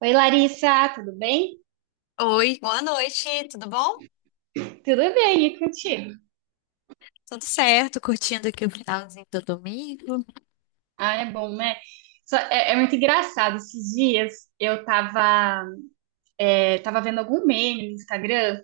Oi, Larissa, tudo bem? Oi, boa noite, tudo bom? Tudo bem, e contigo? Tudo certo, curtindo aqui o finalzinho do domingo. Ah, é bom, né? É muito engraçado. Esses dias eu tava tava vendo algum meme no Instagram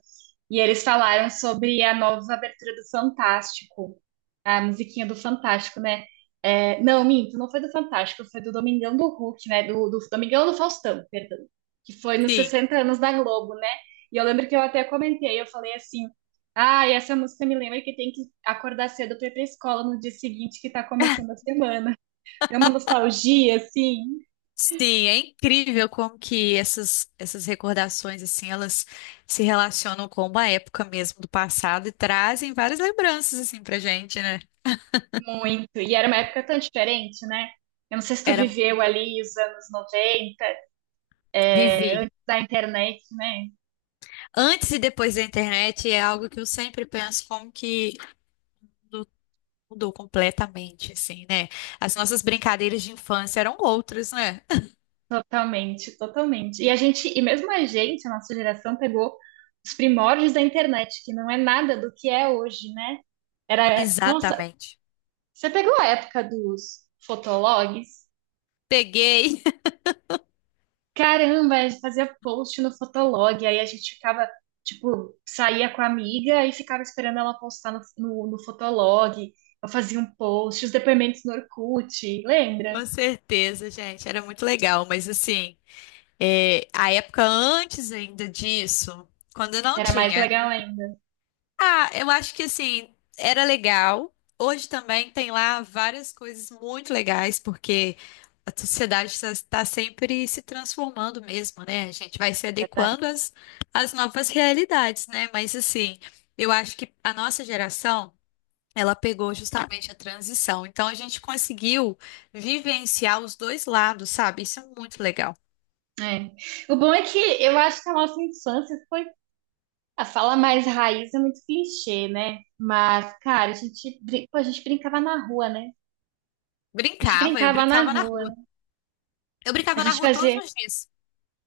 e eles falaram sobre a nova abertura do Fantástico, a musiquinha do Fantástico, né? Não, minto, não foi do Fantástico, foi do Domingão do Hulk, né? Do Domingão do Faustão, perdão, que foi nos Sim. 60 anos da Globo, né? E eu lembro que eu até comentei, eu falei assim, ah, e essa música me lembra que tem que acordar cedo para ir para escola no dia seguinte que tá começando a semana. É uma nostalgia, assim. Sim, é incrível como que essas recordações, assim, elas se relacionam com uma época mesmo do passado e trazem várias lembranças, assim, pra gente, né? Muito. E era uma época tão diferente, né? Eu não sei se tu Era, viveu ali os anos 90 vivi. da internet, né? Antes e depois da internet é algo que eu sempre penso como que mudou, completamente, assim, né? As nossas brincadeiras de infância eram outras, né? Totalmente, totalmente. E a gente, e mesmo a gente, a nossa geração pegou os primórdios da internet, que não é nada do que é hoje, né? Era, nossa, Exatamente. você pegou a época dos fotologs? Peguei. Caramba, a gente fazia post no Fotolog, aí a gente ficava, tipo, saía com a amiga e ficava esperando ela postar no Fotolog. Eu fazia um post, os depoimentos no Orkut, lembra? Com certeza, gente, era muito legal, mas assim, é, a época antes ainda disso, quando não Era mais tinha, legal ainda. ah, eu acho que assim, era legal. Hoje também tem lá várias coisas muito legais, porque a sociedade está sempre se transformando mesmo, né? A gente vai se Verdade. adequando às, às novas realidades, né? Mas assim, eu acho que a nossa geração. Ela pegou justamente a transição. Então a gente conseguiu vivenciar os dois lados, sabe? Isso é muito legal. É. O bom é que eu acho que a nossa infância foi. A fala mais raiz é muito clichê, né? Mas, cara, a gente brincava na rua, né? A gente Brincava, eu brincava na brincava na rua, né? rua. Eu A brincava na gente rua todos fazia. os dias.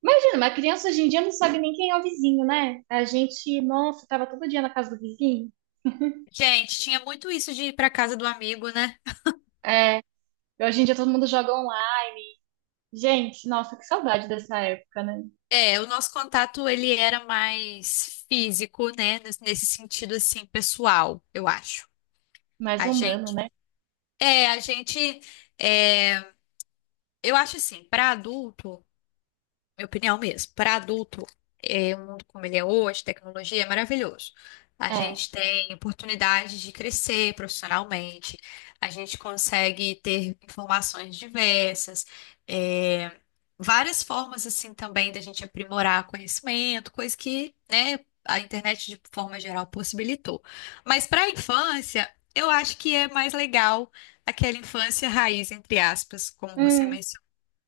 Imagina, uma criança hoje em dia não sabe nem quem é o vizinho, né? A gente, nossa, tava todo dia na casa do vizinho. Gente, tinha muito isso de ir para casa do amigo, né? É, e hoje em dia todo mundo joga online. Gente, nossa, que saudade dessa época, né? É, o nosso contato ele era mais físico, né? Nesse sentido assim, pessoal, eu acho. Mais A humano, gente, né? é, a gente, é, eu acho assim, para adulto, minha opinião mesmo, para adulto, é, o mundo como ele é hoje, tecnologia, é maravilhoso. A É. gente tem oportunidade de crescer profissionalmente, a gente consegue ter informações diversas, é, várias formas assim também da gente aprimorar conhecimento, coisa que, né, a internet de forma geral possibilitou. Mas para a infância, eu acho que é mais legal aquela infância raiz, entre aspas, como você Hum. mencionou,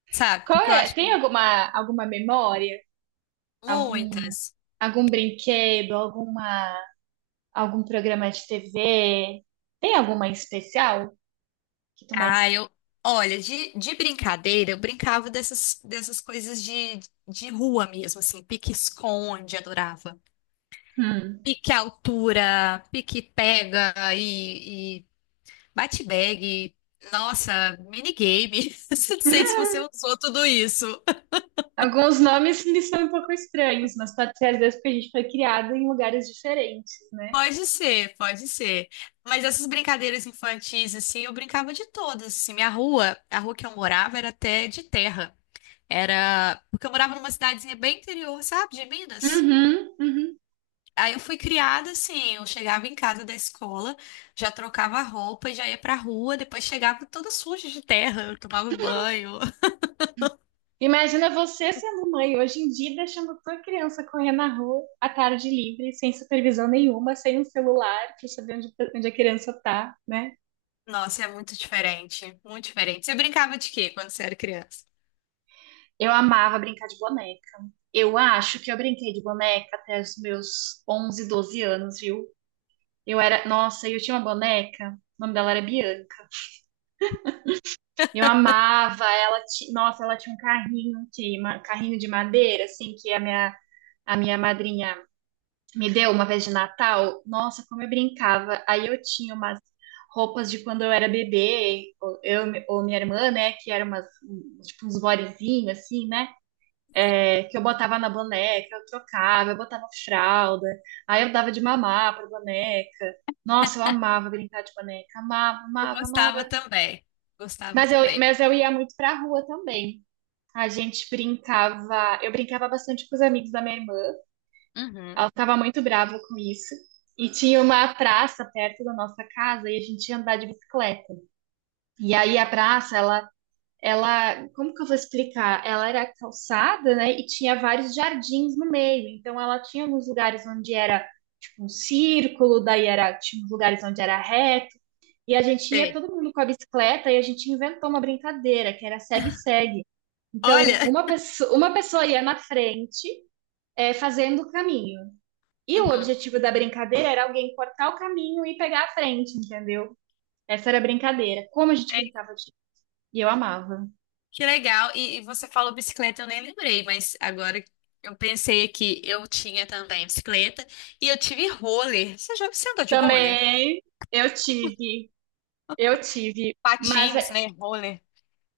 sabe? Qual Porque eu é? acho que Tem alguma, alguma memória? Algum, muitas. algum brinquedo? Alguma, algum programa de TV? Tem alguma em especial que tu Ah, mais... eu. Olha, de brincadeira, eu brincava dessas, dessas coisas de rua mesmo, assim, pique-esconde, adorava. Hum. Pique-altura, pique-pega e bate-bag. Nossa, minigame. Não sei se você usou tudo isso. Alguns nomes me são um pouco estranhos, mas pode ser às vezes porque a gente foi criado em lugares diferentes. Pode ser, pode ser. Mas essas brincadeiras infantis, assim, eu brincava de todas, assim. Minha rua, a rua que eu morava era até de terra. Era. Porque eu morava numa cidadezinha bem interior, sabe, de Minas. Uhum, uhum. Aí eu fui criada assim, eu chegava em casa da escola, já trocava a roupa e já ia pra rua, depois chegava toda suja de terra, eu tomava banho. Imagina você sendo mãe hoje em dia, deixando tua criança correr na rua à tarde livre, sem supervisão nenhuma, sem um celular pra saber onde, onde a criança tá, né? Nossa, é muito diferente, muito diferente. Você brincava de quê quando você era criança? Eu amava brincar de boneca. Eu acho que eu brinquei de boneca até os meus 11 12 anos, viu? Eu era, nossa, eu tinha uma boneca, o nome dela era Bianca. Eu amava ela, nossa, ela tinha um carrinho, carrinho de madeira, assim, que a minha madrinha me deu uma vez de Natal, nossa, como eu brincava. Aí eu tinha umas roupas de quando eu era bebê, ou minha irmã, né, que eram tipo uns bodyzinhos, assim, né, que eu botava na boneca, eu trocava, eu botava fralda, aí eu dava de mamar pra boneca. Nossa, eu amava brincar de boneca, amava, Eu amava, gostava amava. também, gostava Mas eu, também. mas eu ia muito pra rua também. A gente brincava, eu brincava bastante com os amigos da minha irmã. Uhum. Ela estava muito brava com isso. E tinha uma praça perto da nossa casa e a gente ia andar de bicicleta. E aí a praça, ela, como que eu vou explicar? Ela era calçada, né? E tinha vários jardins no meio. Então ela tinha alguns lugares onde era tipo um círculo, daí era tinha uns lugares onde era reto. E a gente ia Sei. todo mundo com a bicicleta e a gente inventou uma brincadeira que era segue-segue. Então, Olha, uma pessoa ia na frente, fazendo o caminho. E o uhum. objetivo da brincadeira era alguém cortar o caminho e pegar a frente, entendeu? Essa era a brincadeira. Como a gente É, brincava disso. E eu amava. que legal. E você falou bicicleta, eu nem lembrei, mas agora eu pensei que eu tinha também bicicleta e eu tive roller. Você já você andou de roller? Também eu tive, eu tive, Patins, né? Roller.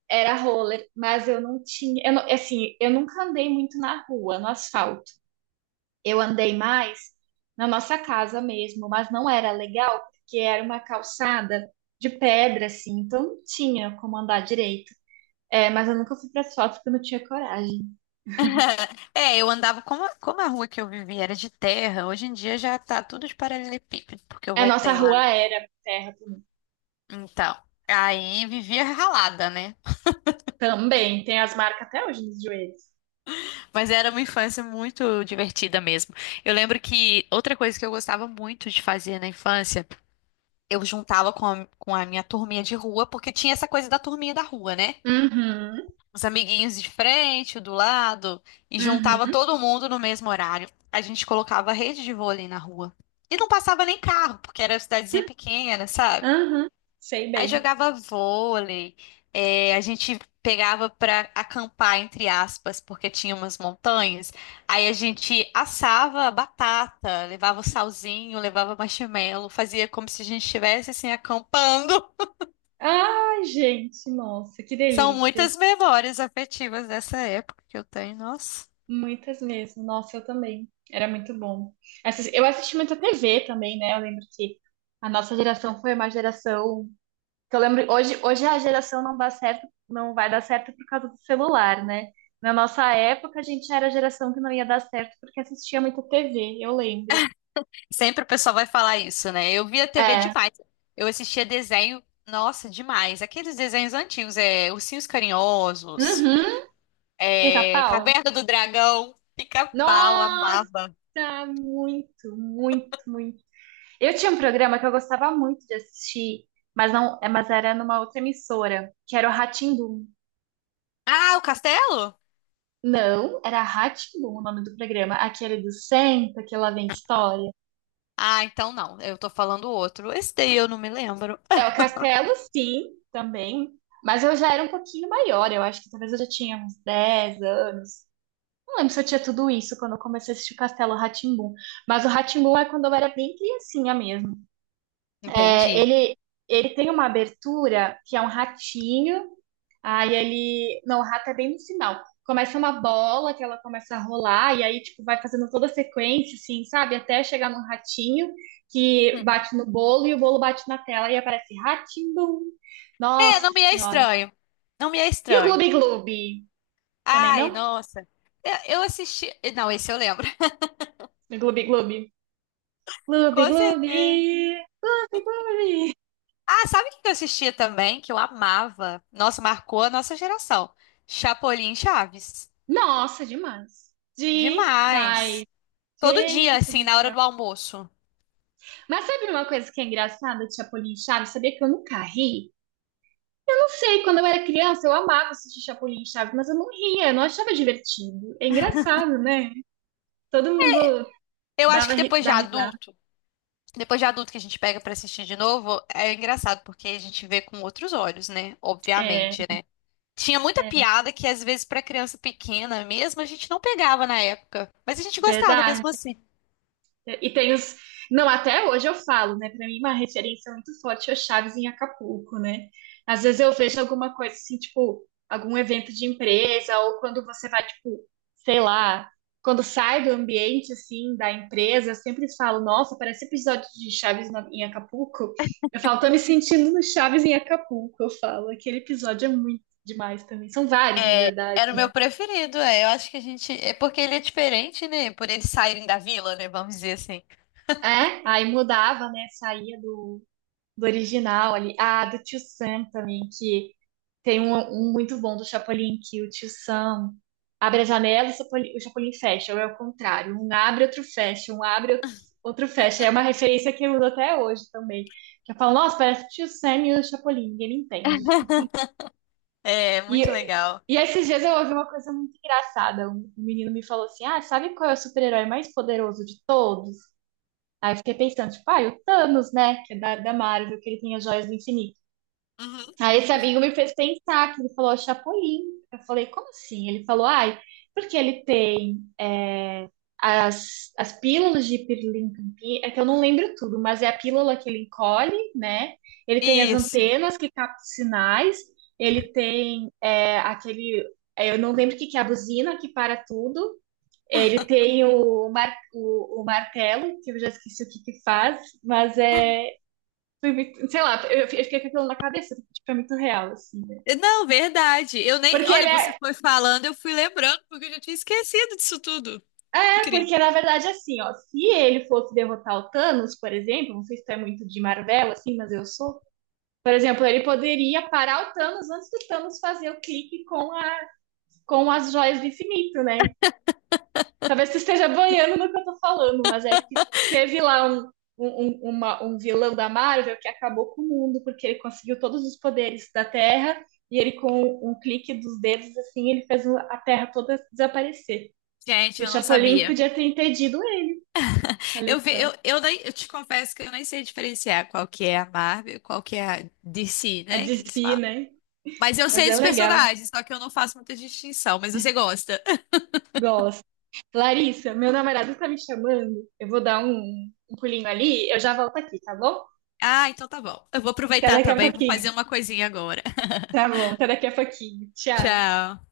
era roller, mas eu não tinha, eu não- assim, eu nunca andei muito na rua, no asfalto. Eu andei mais na nossa casa mesmo, mas não era legal porque era uma calçada de pedra assim, então não tinha como andar direito. É, mas eu nunca fui para asfalto porque eu não tinha coragem. É, eu andava, como, como a rua que eu vivia era de terra, hoje em dia já tá tudo de paralelepípedo, porque eu É, nossa voltei lá. rua era terra também. Então, aí vivia ralada, né? Tem as marcas até hoje nos joelhos. Mas era uma infância muito divertida mesmo. Eu lembro que outra coisa que eu gostava muito de fazer na infância, eu juntava com a minha turminha de rua, porque tinha essa coisa da turminha da rua, né? Uhum, Os amiguinhos de frente, o do lado, e juntava uhum, todo mundo no mesmo horário. A gente colocava rede de vôlei na rua. E não passava nem carro, porque era cidadezinha pequena, sabe? uhum. Sei Aí bem. jogava vôlei, é, a gente pegava pra acampar, entre aspas, porque tinha umas montanhas. Aí a gente assava batata, levava o salzinho, levava marshmallow, fazia como se a gente estivesse assim acampando. Ai, gente, nossa, que São delícia. muitas memórias afetivas dessa época que eu tenho, nossa. Muitas mesmo. Nossa, eu também. Era muito bom. Eu assisti muita TV também, né? Eu lembro que a nossa geração foi uma geração que eu lembro hoje, hoje a geração não dá certo, não vai dar certo por causa do celular, né? Na nossa época, a gente era a geração que não ia dar certo porque assistia muito TV, eu lembro. Sempre o pessoal vai falar isso, né? Eu via TV É. demais. Eu assistia desenho, nossa, demais. Aqueles desenhos antigos, é Ursinhos Carinhosos, Uhum. é Pica-pau? Caverna do Dragão, Pica-Pau, amava. Nossa, muito, muito, muito. Eu tinha um programa que eu gostava muito de assistir, mas não, é, mas era numa outra emissora, que era o rá. Ah, o Castelo? Não, era rá o nome do programa, aquele do Senta, que lá vem história. Ah, então não. Eu tô falando outro. Esse daí eu não me lembro. É o Castelo, sim, também, mas eu já era um pouquinho maior, eu acho que talvez eu já tinha uns 10 anos. Não lembro se eu tinha tudo isso quando eu comecei a assistir o Castelo rá, mas o rá é quando eu era bem criancinha mesmo. Ah, É, entendi. ele, ele tem uma abertura que é um ratinho. Aí ele. Não, o rato é bem no final. Começa uma bola que ela começa a rolar, e aí, tipo, vai fazendo toda a sequência, assim, sabe? Até chegar num ratinho que bate no bolo e o bolo bate na tela e aparece ratim-bum. É, Nossa não me é senhora. estranho. Não me é E o Gloob estranho. Gloob? Também Ai, não? nossa. Eu assisti. Não, esse eu lembro. O Gloob Gloob. Gloob Com Gloob. certeza. Ah, sabe o que eu assistia também? Que eu amava. Nossa, marcou a nossa geração. Chapolin e Chaves. Nossa, demais. Demais. Demais. Todo dia, Gente assim, do na hora céu. do almoço. Mas sabe uma coisa que é engraçada de Chapolin e Chaves? Sabia que eu nunca ri? Eu não sei, quando eu era criança eu amava assistir Chapolin e Chaves, mas eu não ria, eu não achava divertido. É engraçado, né? Todo mundo Eu acho que dá risada. Depois de adulto que a gente pega pra assistir de novo, é engraçado porque a gente vê com outros olhos, né? É, Obviamente, né? Tinha muita é, piada que às vezes pra criança pequena mesmo a gente não pegava na época, mas a gente gostava verdade. mesmo assim. E tem os. Não, até hoje eu falo, né? Pra mim, uma referência muito forte é o Chaves em Acapulco, né? Às vezes eu vejo alguma coisa assim, tipo, algum evento de empresa, ou quando você vai, tipo, sei lá, quando sai do ambiente, assim, da empresa, eu sempre falo, nossa, parece episódio de em Acapulco. Eu falo, tô me sentindo no Chaves em Acapulco, eu falo. Aquele episódio é muito demais também. São vários, na É, verdade. era o meu preferido, é. Eu acho que a gente. É porque ele é diferente, né? Por eles saírem da vila, né? Vamos dizer assim. É, aí mudava, né? Saía do original ali. Ah, do Tio Sam também, que tem um, um muito bom do Chapolin, que o Tio Sam abre a janela e o Chapolin fecha, ou é o contrário. Um abre, outro fecha, um abre, outro fecha. É uma referência que eu uso até hoje também. Que eu falo, nossa, parece o Tio Sam e o Chapolin, ninguém me entende. É E, muito legal. e esses dias eu ouvi uma coisa muito engraçada. Um menino me falou assim: ah, sabe qual é o super-herói mais poderoso de todos? Aí eu fiquei pensando, tipo, ah, e o Thanos, né? Que é da Marvel, que ele tem as joias do infinito. Uhum. Aí esse amigo me fez pensar que ele falou Chapolin. Eu falei, como assim? Ele falou, ai, porque as, as pílulas de pirlimpimpim, é que eu não lembro tudo, mas é a pílula que ele encolhe, né? Ele tem as Isso. antenas que captam sinais, ele tem é, aquele, é, eu não lembro o que que é a buzina que para tudo, ele tem o martelo, que eu já esqueci o que que faz, mas é. Sei lá, eu fiquei com aquilo na cabeça, tipo, é muito real, assim, né? Não, verdade. Eu nem. Porque ele Olha, você é, foi falando, eu fui lembrando, porque eu já tinha esquecido disso tudo. Incrível. porque na verdade, é assim, ó, se ele fosse derrotar o Thanos, por exemplo, não sei se tu é muito de Marvel, assim, mas eu sou. Por exemplo, ele poderia parar o Thanos antes do Thanos fazer o clique com as joias do infinito, né? Talvez tu esteja boiando no que eu tô falando, mas é que teve lá um vilão da Marvel que acabou com o mundo, porque ele conseguiu todos os poderes da Terra, e ele, com um clique dos dedos, assim, ele fez a Terra toda desaparecer. Gente, E o eu não Chapolin sabia. podia ter impedido ele. Olha Eu vi, só, nem- eu te confesso que eu nem sei diferenciar qual que é a Marvel e qual que é a DC, a né? Que eles desfia, falam. né? Mas eu Mas sei é esses legal, personagens, só que eu não faço muita distinção, mas você gosta. gosto. Larissa, meu namorado tá me chamando, eu vou dar um pulinho ali, eu já volto aqui, tá bom? Ah, então tá bom. Eu vou Até aproveitar daqui a também, vou pouquinho. fazer uma coisinha agora. Tá bom, até daqui a pouquinho. Tchau. Tchau.